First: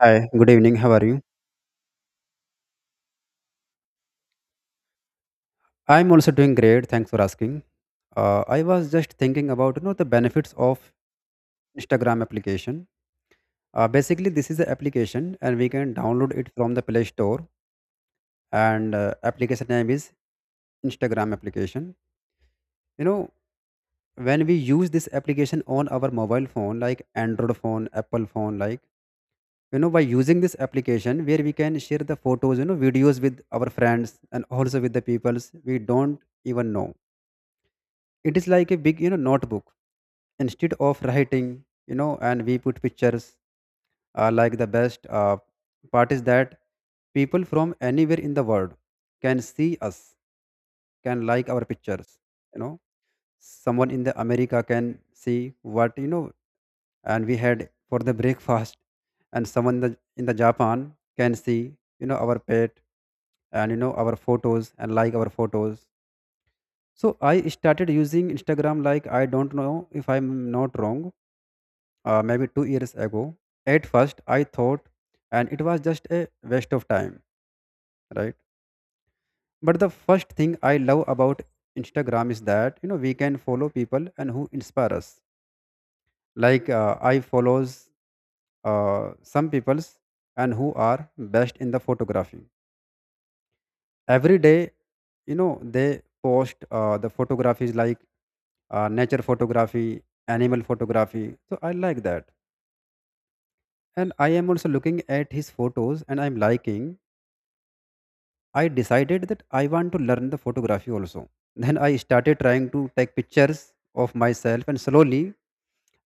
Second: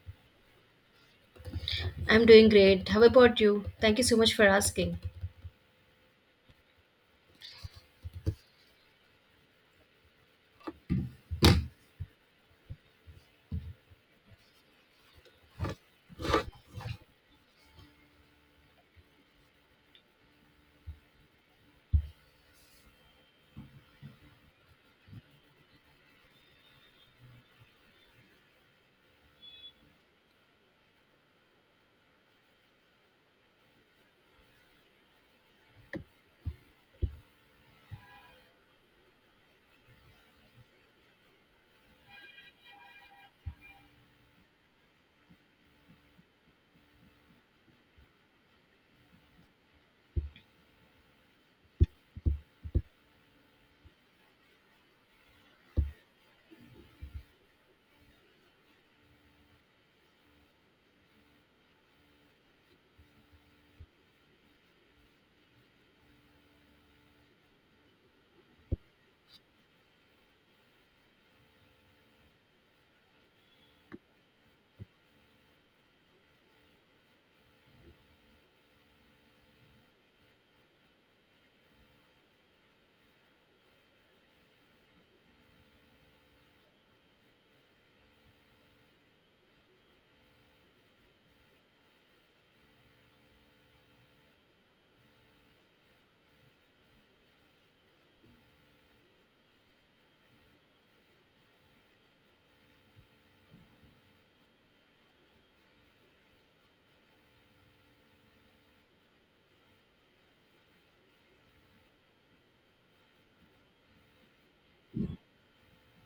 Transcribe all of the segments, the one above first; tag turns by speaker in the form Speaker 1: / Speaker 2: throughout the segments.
Speaker 1: Hi, good evening. How are you?
Speaker 2: I'm doing great. How about you? Thank you so much for asking.
Speaker 1: I'm also doing great. Thanks for asking. I was just thinking about the benefits of Instagram application. Basically, this is an application, and we can download it from the Play Store. And application name is Instagram application. You know when we use this application on our mobile phone, like Android phone, Apple phone, like by using this application where we can share the photos, videos with our friends and also with the peoples we don't even know. It is like a big, notebook. Instead of writing, and we put pictures. Like the best part is that people from anywhere in the world can see us, can like our pictures. You know, someone in the America can see what and we had for the breakfast, and someone in the Japan can see our pet and our photos and like our photos. So I started using Instagram like I don't know if I'm not wrong, maybe 2 years ago. At first, I thought, and it was just a waste of time, right? But the first thing I love about Instagram is that we can follow people and who inspire us. Like I follows some people's and who are best in the photography. Every day, they post the photographies like nature photography, animal photography. So I like that, and I am also looking at his photos and I'm liking. I decided that I want to learn the photography also. Then I started trying to take pictures of myself and slowly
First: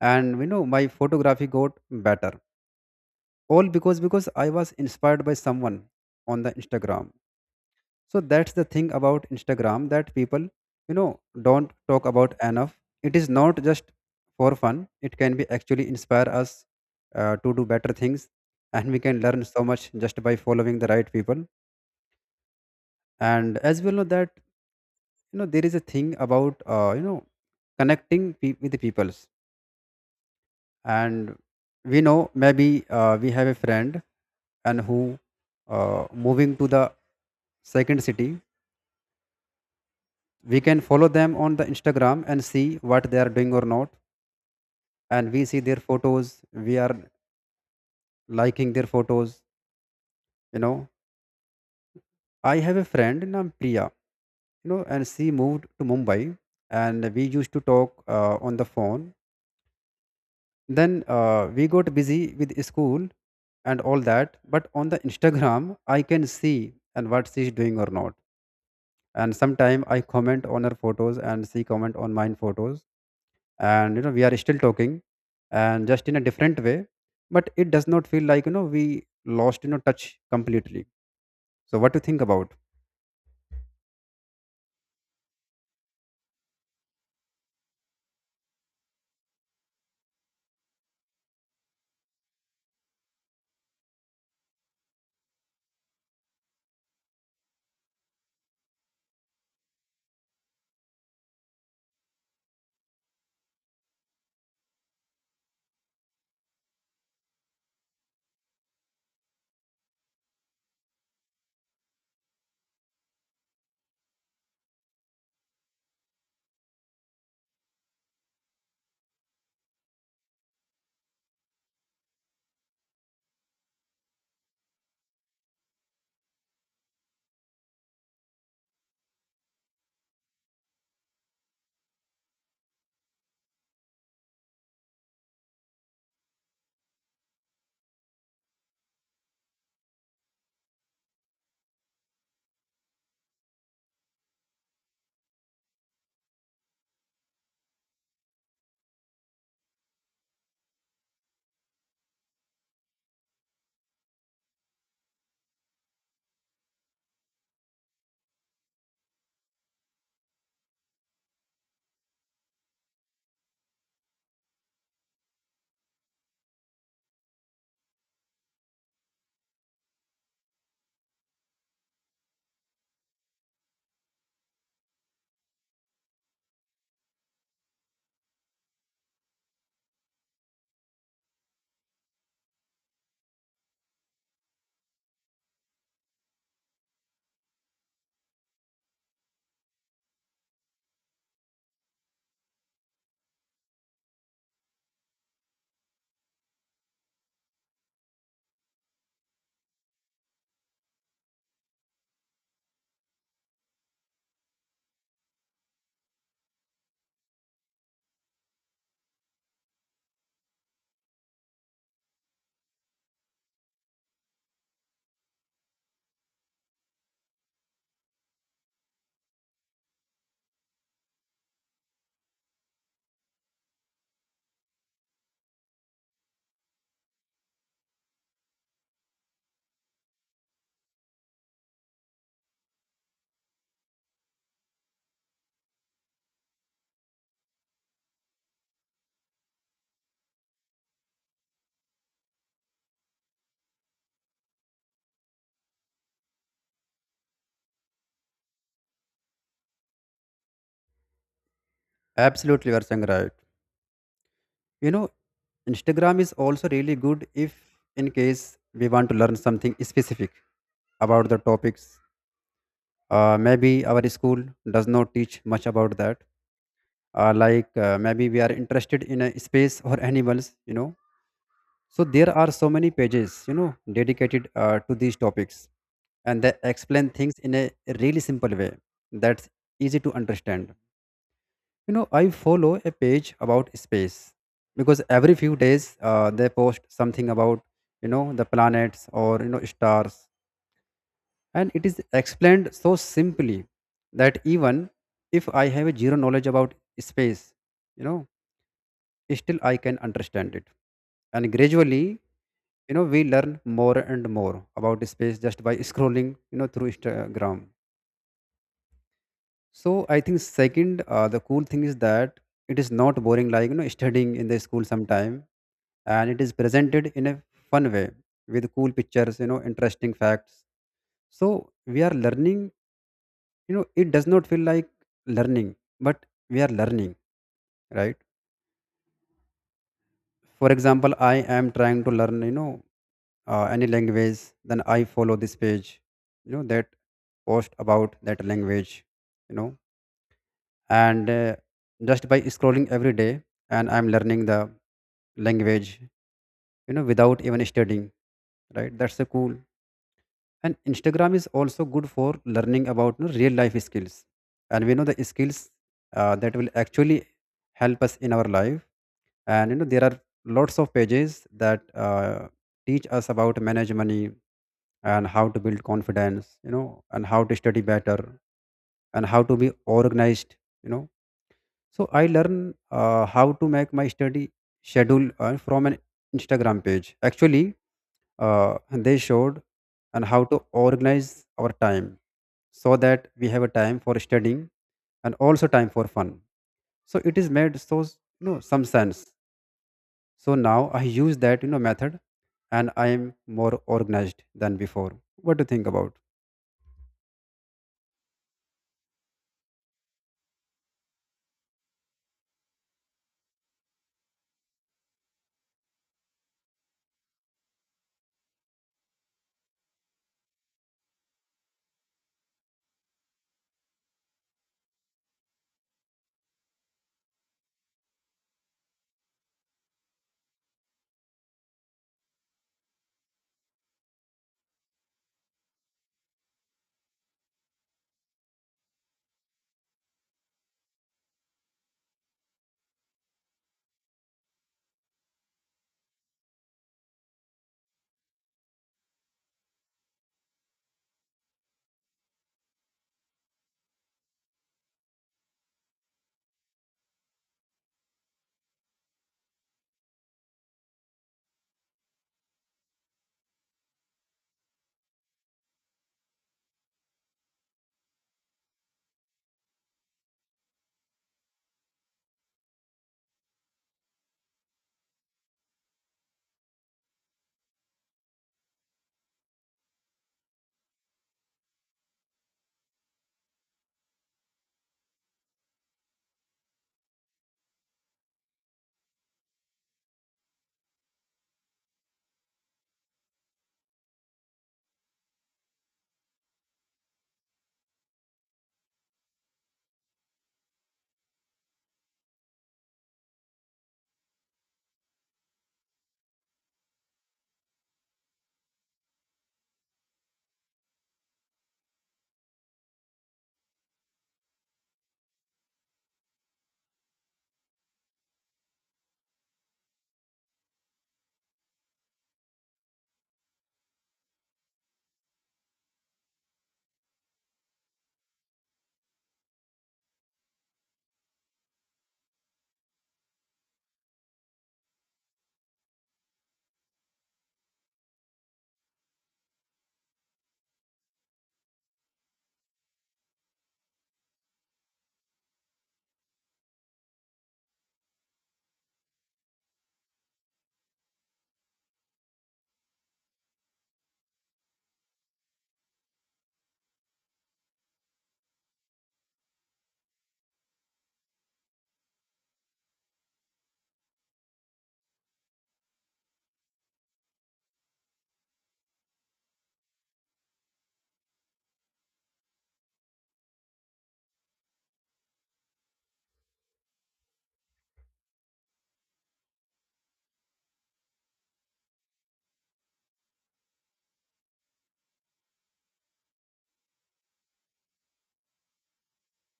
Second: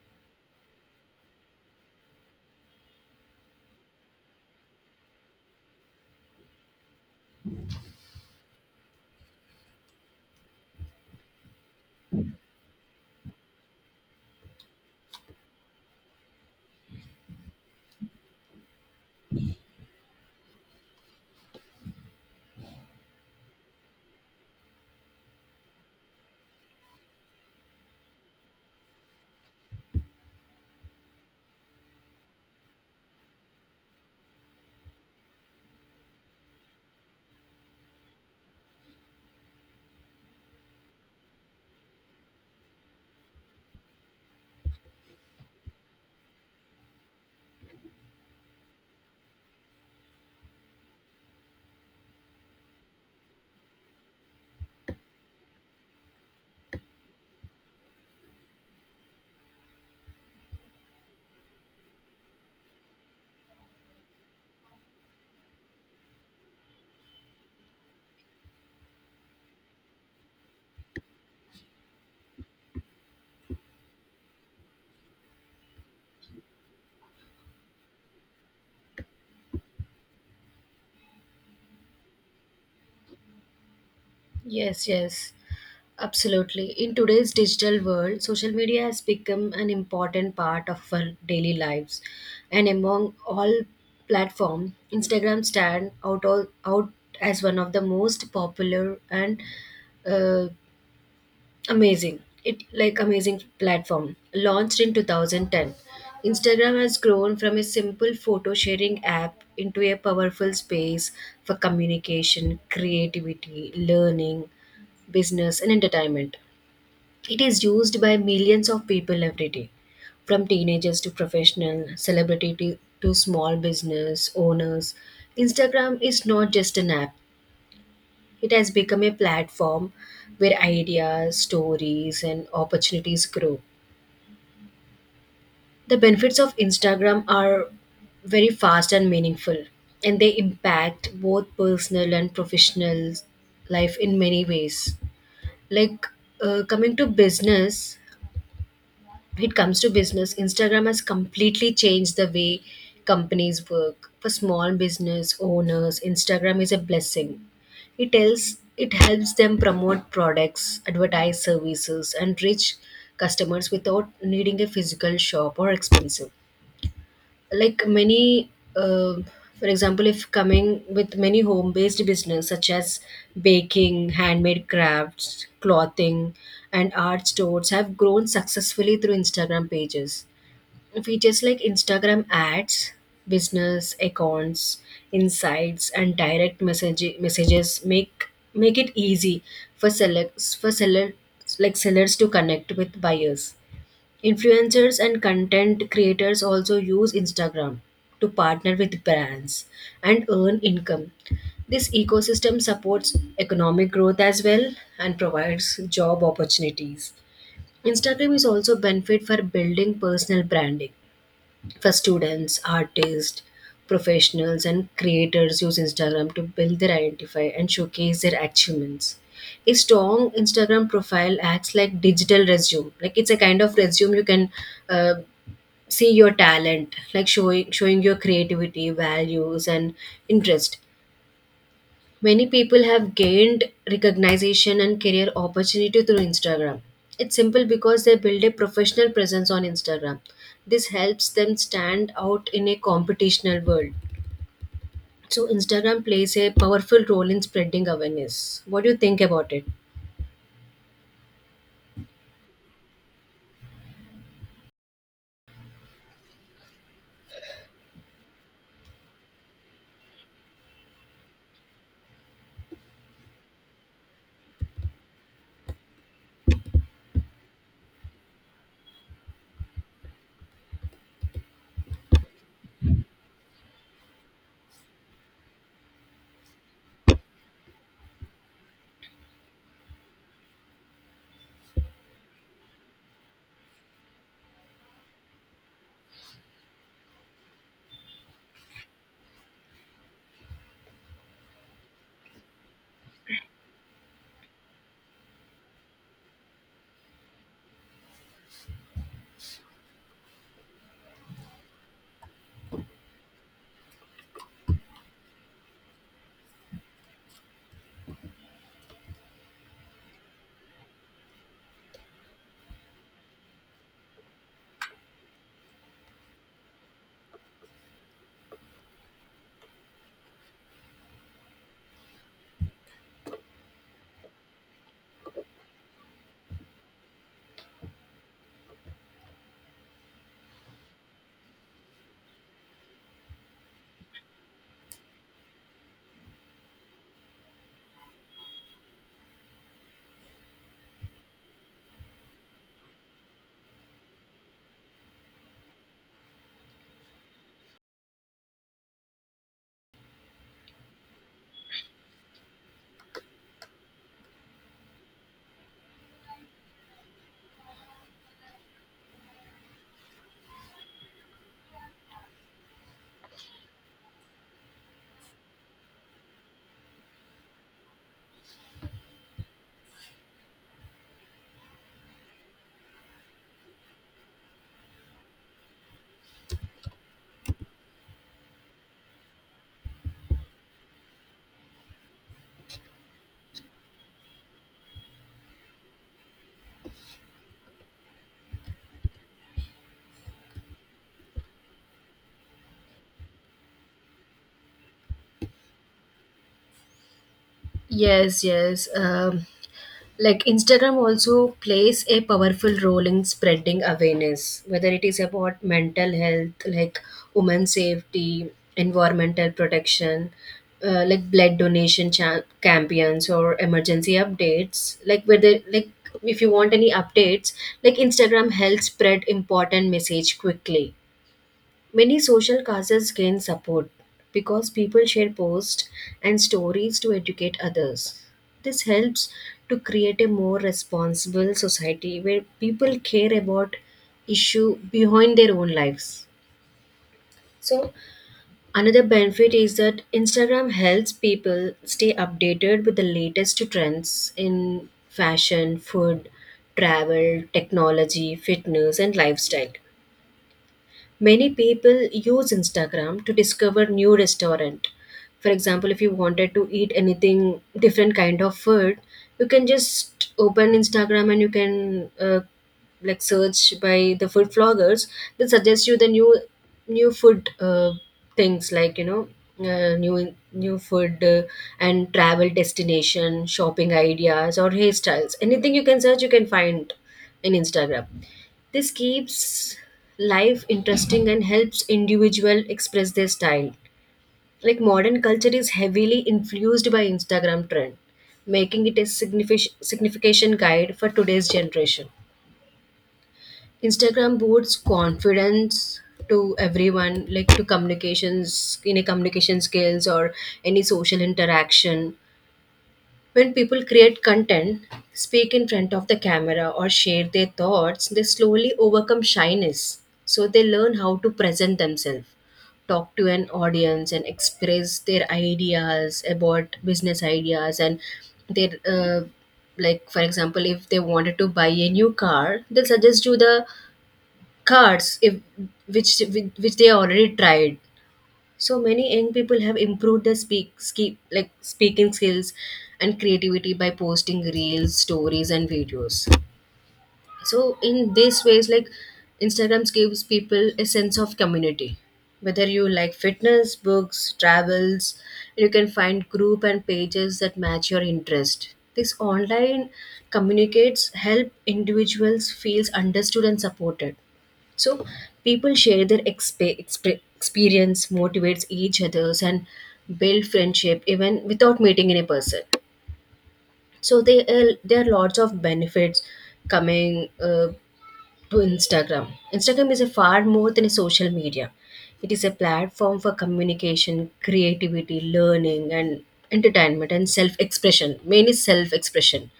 Speaker 1: and my photography got better. All because I was inspired by someone on the Instagram. So that's the thing about Instagram that people don't talk about enough. It is not just for fun. It can be actually inspire us to do better things, and we can learn so much just by following the right people. And as we all know that there is a thing about connecting with the peoples. And we know maybe we have a friend and who moving to the second city, we can follow them on the Instagram and see what they are doing or not, and we see their photos, we are liking their photos. You know I have a friend named Priya, and she moved to Mumbai, and we used to talk on the phone. Then we got busy with school and all that, but on the Instagram I can see and what she's doing or not, and sometime I comment on her photos and she comment on mine photos, and we are still talking, and just in a different way. But it does not feel like we lost touch completely. So what do you think about?
Speaker 2: Yes, yes, absolutely. In today's digital world, social media has become an important part of our daily lives. And among all platforms, Instagram stand out, all, out as one of the most popular and uh, amazing. It like amazing platform. Launched in 2010, Instagram has grown from a simple photo sharing app into a powerful space for communication, creativity, learning, business and entertainment. It is used by millions of people every day, from teenagers to professional, celebrity to small business owners. Instagram is not just an app. It has become a platform where ideas, stories, and opportunities grow. The benefits of Instagram are very fast and meaningful, and they impact both personal and professional life in many ways. Like uh, coming to business, it comes to business, Instagram has completely changed the way companies work. For small business owners, Instagram is a blessing. It tells it helps them promote products, advertise services, and reach customers without needing a physical shop or expensive like many uh, for example, if coming with many home based business such as baking, handmade crafts, clothing and art stores have grown successfully through Instagram pages. Features like Instagram ads, business accounts, insights and direct message messages make it easy for sellers like sellers to connect with buyers. Influencers and content creators also use Instagram to partner with brands and earn income. This ecosystem supports economic growth as well and provides job opportunities. Instagram is also benefit for building personal branding for students, artists, professionals, and creators use Instagram to build their identify and showcase their achievements. A strong Instagram profile acts like digital resume. Like it's a kind of resume you can uh, see your talent, like showing your creativity, values, and interest. Many people have gained recognition and career opportunity through Instagram. It's simple because they build a professional presence on Instagram. This helps them stand out in a competitional world. So Instagram plays a powerful role in spreading awareness. What do you think about it?
Speaker 1: Absolutely, you are saying right. you know Instagram is also really good if in case we want to learn something specific about the topics. Maybe our school does not teach much about that. Maybe we are interested in a space or animals. So there are so many pages dedicated to these topics, and they explain things in a really simple way that's easy to understand. I follow a page about space, because every few days they post something about the planets or stars, and it is explained so simply that even if I have a zero knowledge about space, you know still I can understand it, and gradually we learn more and more about space just by scrolling through Instagram. So I think, second, the cool thing is that it is not boring like studying in the school sometime, and it is presented in a fun way with cool pictures, interesting facts. So we are learning. It does not feel like learning, but we are learning, right? For example, I am trying to learn, any language, then I follow this page that post about that language. You know and just by scrolling every day, and I'm learning the language without even studying. Right, that's so cool. And Instagram is also good for learning about, you know, real life skills, and we know the skills that will actually help us in our life. And there are lots of pages that teach us about manage money, and how to build confidence, and how to study better, and how to be organized. you know so I learn how to make my study schedule from an Instagram page actually. They showed and how to organize our time so that we have a time for studying and also time for fun. So it is made so some sense. So now I use that, method, and I am more organized than before. What do you think about?
Speaker 2: Yes, yes. Like Instagram also plays a powerful role in spreading awareness, whether it is about mental health, like women's safety, environmental protection, like blood donation campaigns or emergency updates. Like whether like if you want any updates, like Instagram helps spread important message quickly. Many social causes gain support because people share posts and stories to educate others. This helps to create a more responsible society where people care about issue behind their own lives. So another benefit is that Instagram helps people stay updated with the latest trends in fashion, food, travel, technology, fitness and lifestyle. Many people use Instagram to discover new restaurant. For example, if you wanted to eat anything different kind of food, you can just open Instagram and you can like search by the food vloggers. They suggest you the new new food things like you know new new food and travel destination, shopping ideas or hairstyles. Anything you can search, you can find in Instagram. This keeps life interesting and helps individual express their style. Like modern culture is heavily influenced by Instagram trend, making it a signification guide for today's generation. Instagram boosts confidence to everyone, like to communications, in a communication skills or any social interaction. When people create content, speak in front of the camera, or share their thoughts, they slowly overcome shyness. So they learn how to present themselves, talk to an audience, and express their ideas about business ideas and their. Like for example, if they wanted to buy a new car, they'll suggest you the cars if which which they already tried. So many young people have improved their speak, ski like speaking skills and creativity by posting reels, stories and videos. So in these ways, like Instagrams gives people a sense of community. Whether you like fitness, books, travels, you can find group and pages that match your interest. This online communicates help individuals feels understood and supported. So people share their experience, motivates each others and build friendship even without meeting in a person. So they there are lots of benefits coming to Instagram. Instagram is a far more than a social media. It is a platform for communication, creativity, learning, and entertainment and self-expression. Mainly self-expression.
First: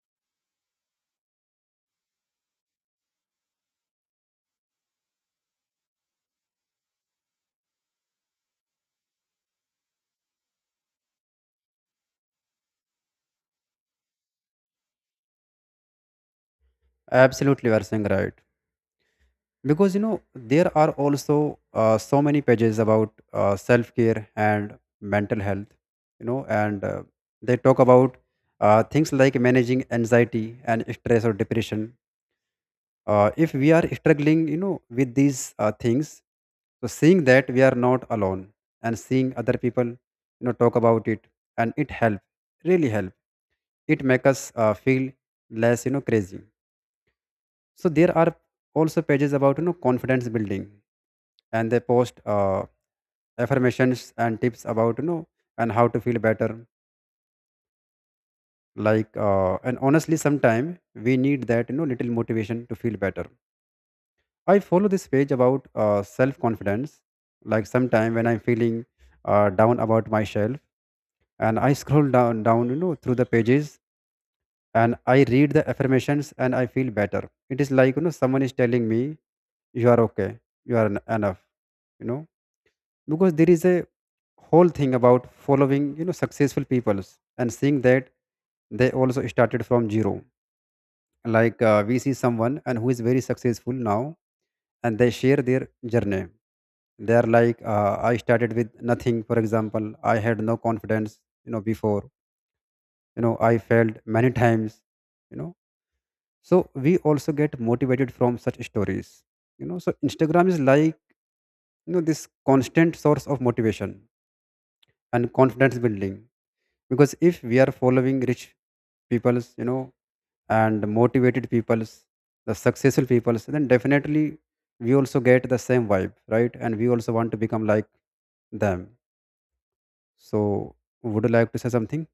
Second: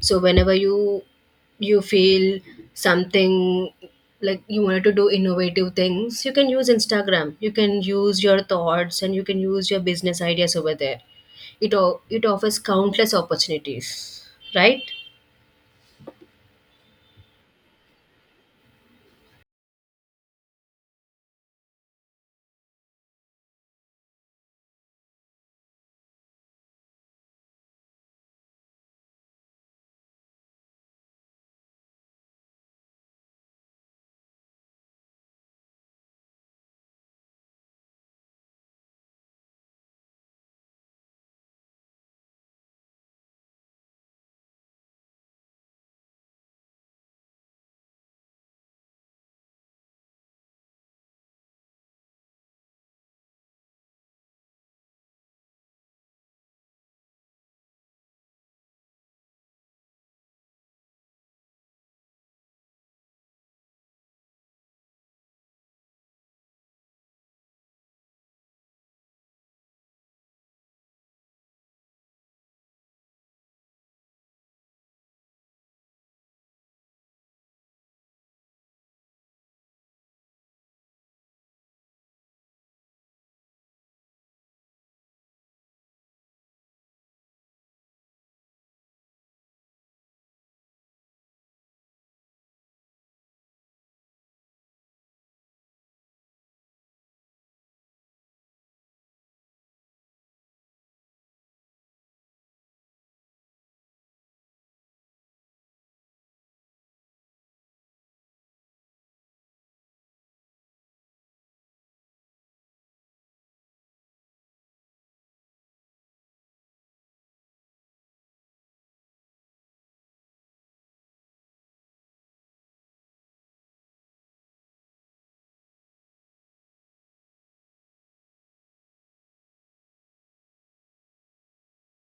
Speaker 2: So whenever you feel something like you wanted to do innovative things, you can use Instagram. You can use your thoughts and you can use your business ideas over there. It it offers countless opportunities, right?
Speaker 1: Absolutely, you are saying right. Because there are also so many pages about self care and mental health, you know and they talk about things like managing anxiety and stress or depression. If we are struggling, with these things, so seeing that we are not alone, and seeing other people talk about it, and it help, really help, it make us feel less, crazy. So there are also pages about, confidence building, and they post affirmations and tips about and how to feel better. Like and honestly sometime we need that, little motivation to feel better. I follow this page about self confidence. Like sometime when I'm feeling down about myself, and I scroll down, down, through the pages, and I read the affirmations, and I feel better. It is like, someone is telling me, "You are okay. You are enough." You know, because there is a whole thing about following, successful peoples, and seeing that they also started from zero. Like we see someone and who is very successful now, and they share their journey. They are like, I started with nothing. For example, I had no confidence before. I failed many times. you know so we also get motivated from such stories. So Instagram is like, this constant source of motivation and confidence building. Because if we are following rich people's, and motivated people's, the successful people's, then definitely we also get the same vibe, right? And we also want to become like them. So, would you like to say something?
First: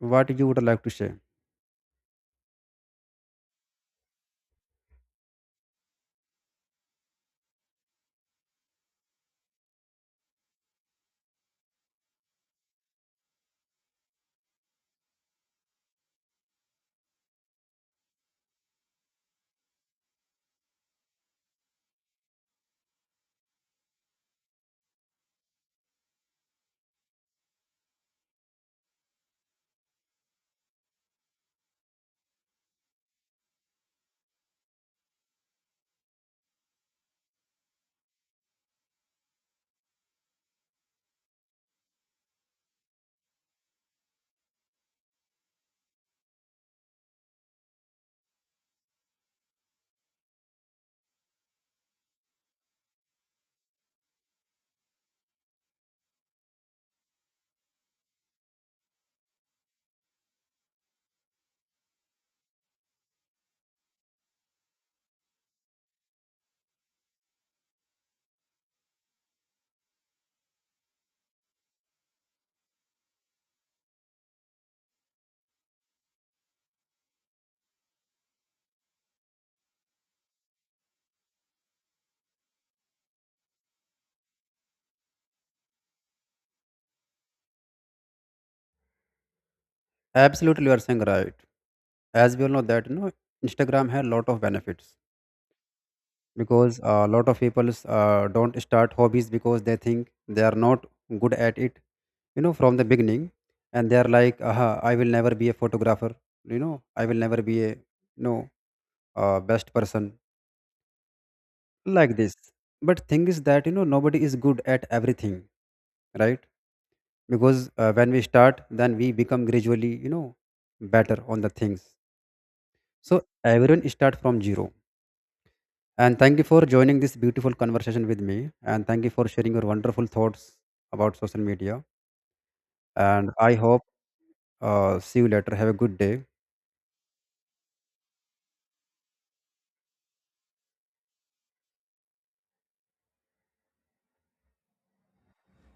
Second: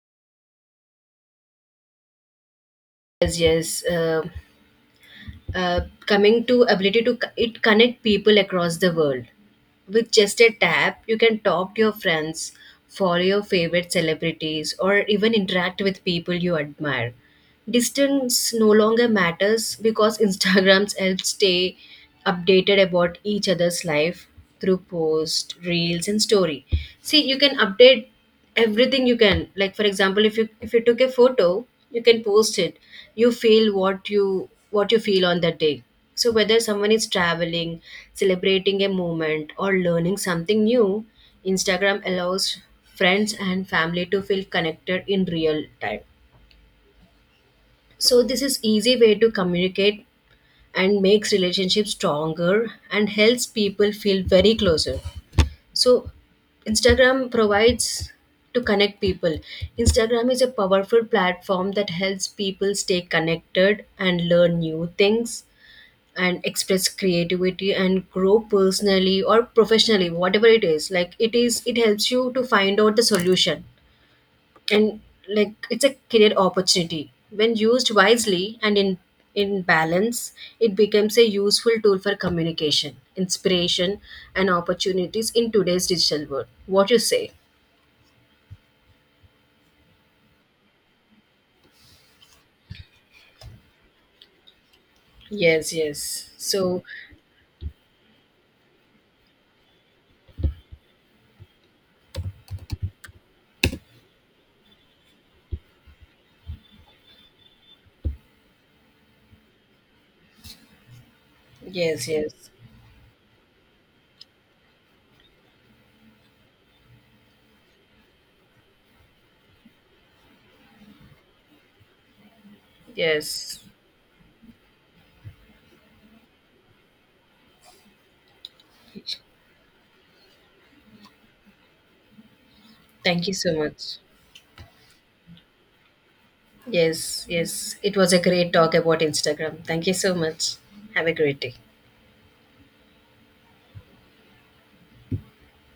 Speaker 1: What you would like to say?
Speaker 2: Yes, yes. Uh, Coming to ability to it connect people across the world. With just a tap you can talk to your friends, follow your favorite celebrities or even interact with people you admire. Distance no longer matters because Instagrams help stay updated about each other's life through post, reels and story. See, you can update everything you can. Like for example, if you took a photo, you can post it. You feel what you feel on that day. So whether someone is traveling, celebrating a moment or learning something new, Instagram allows friends and family to feel connected in real time. So this is easy way to communicate and makes relationships stronger and helps people feel very closer. So Instagram provides to connect people. Instagram is a powerful platform that helps people stay connected and learn new things and express creativity and grow personally or professionally, whatever it is. Like it is, it helps you to find out the solution, and like it's a career opportunity when used wisely and in balance it becomes a useful tool for communication, inspiration and opportunities in today's digital world. What you say?
Speaker 1: Absolutely, you are saying right. As we all know that, Instagram has a lot of benefits,
Speaker 2: yes yes
Speaker 1: because
Speaker 2: so
Speaker 1: a lot of people don't start hobbies because they think they are not good at it. You know, from the beginning, and they are like, "Aha, I will never be a photographer." You know, I will never be a know best person
Speaker 2: yes
Speaker 1: like this.
Speaker 2: yes
Speaker 1: But thing is that nobody is good at everything, right? Because when we start then we become gradually, better on the things. So
Speaker 2: yes
Speaker 1: everyone start from zero. And thank you for joining this beautiful conversation with me, and thank you for sharing your wonderful thoughts about social media.
Speaker 2: thank
Speaker 1: And
Speaker 2: you
Speaker 1: I
Speaker 2: so
Speaker 1: hope,
Speaker 2: much.
Speaker 1: see you later. Have a good day.
Speaker 2: Yes, yes, it was a great talk about Instagram. Thank you so much. Have a great day.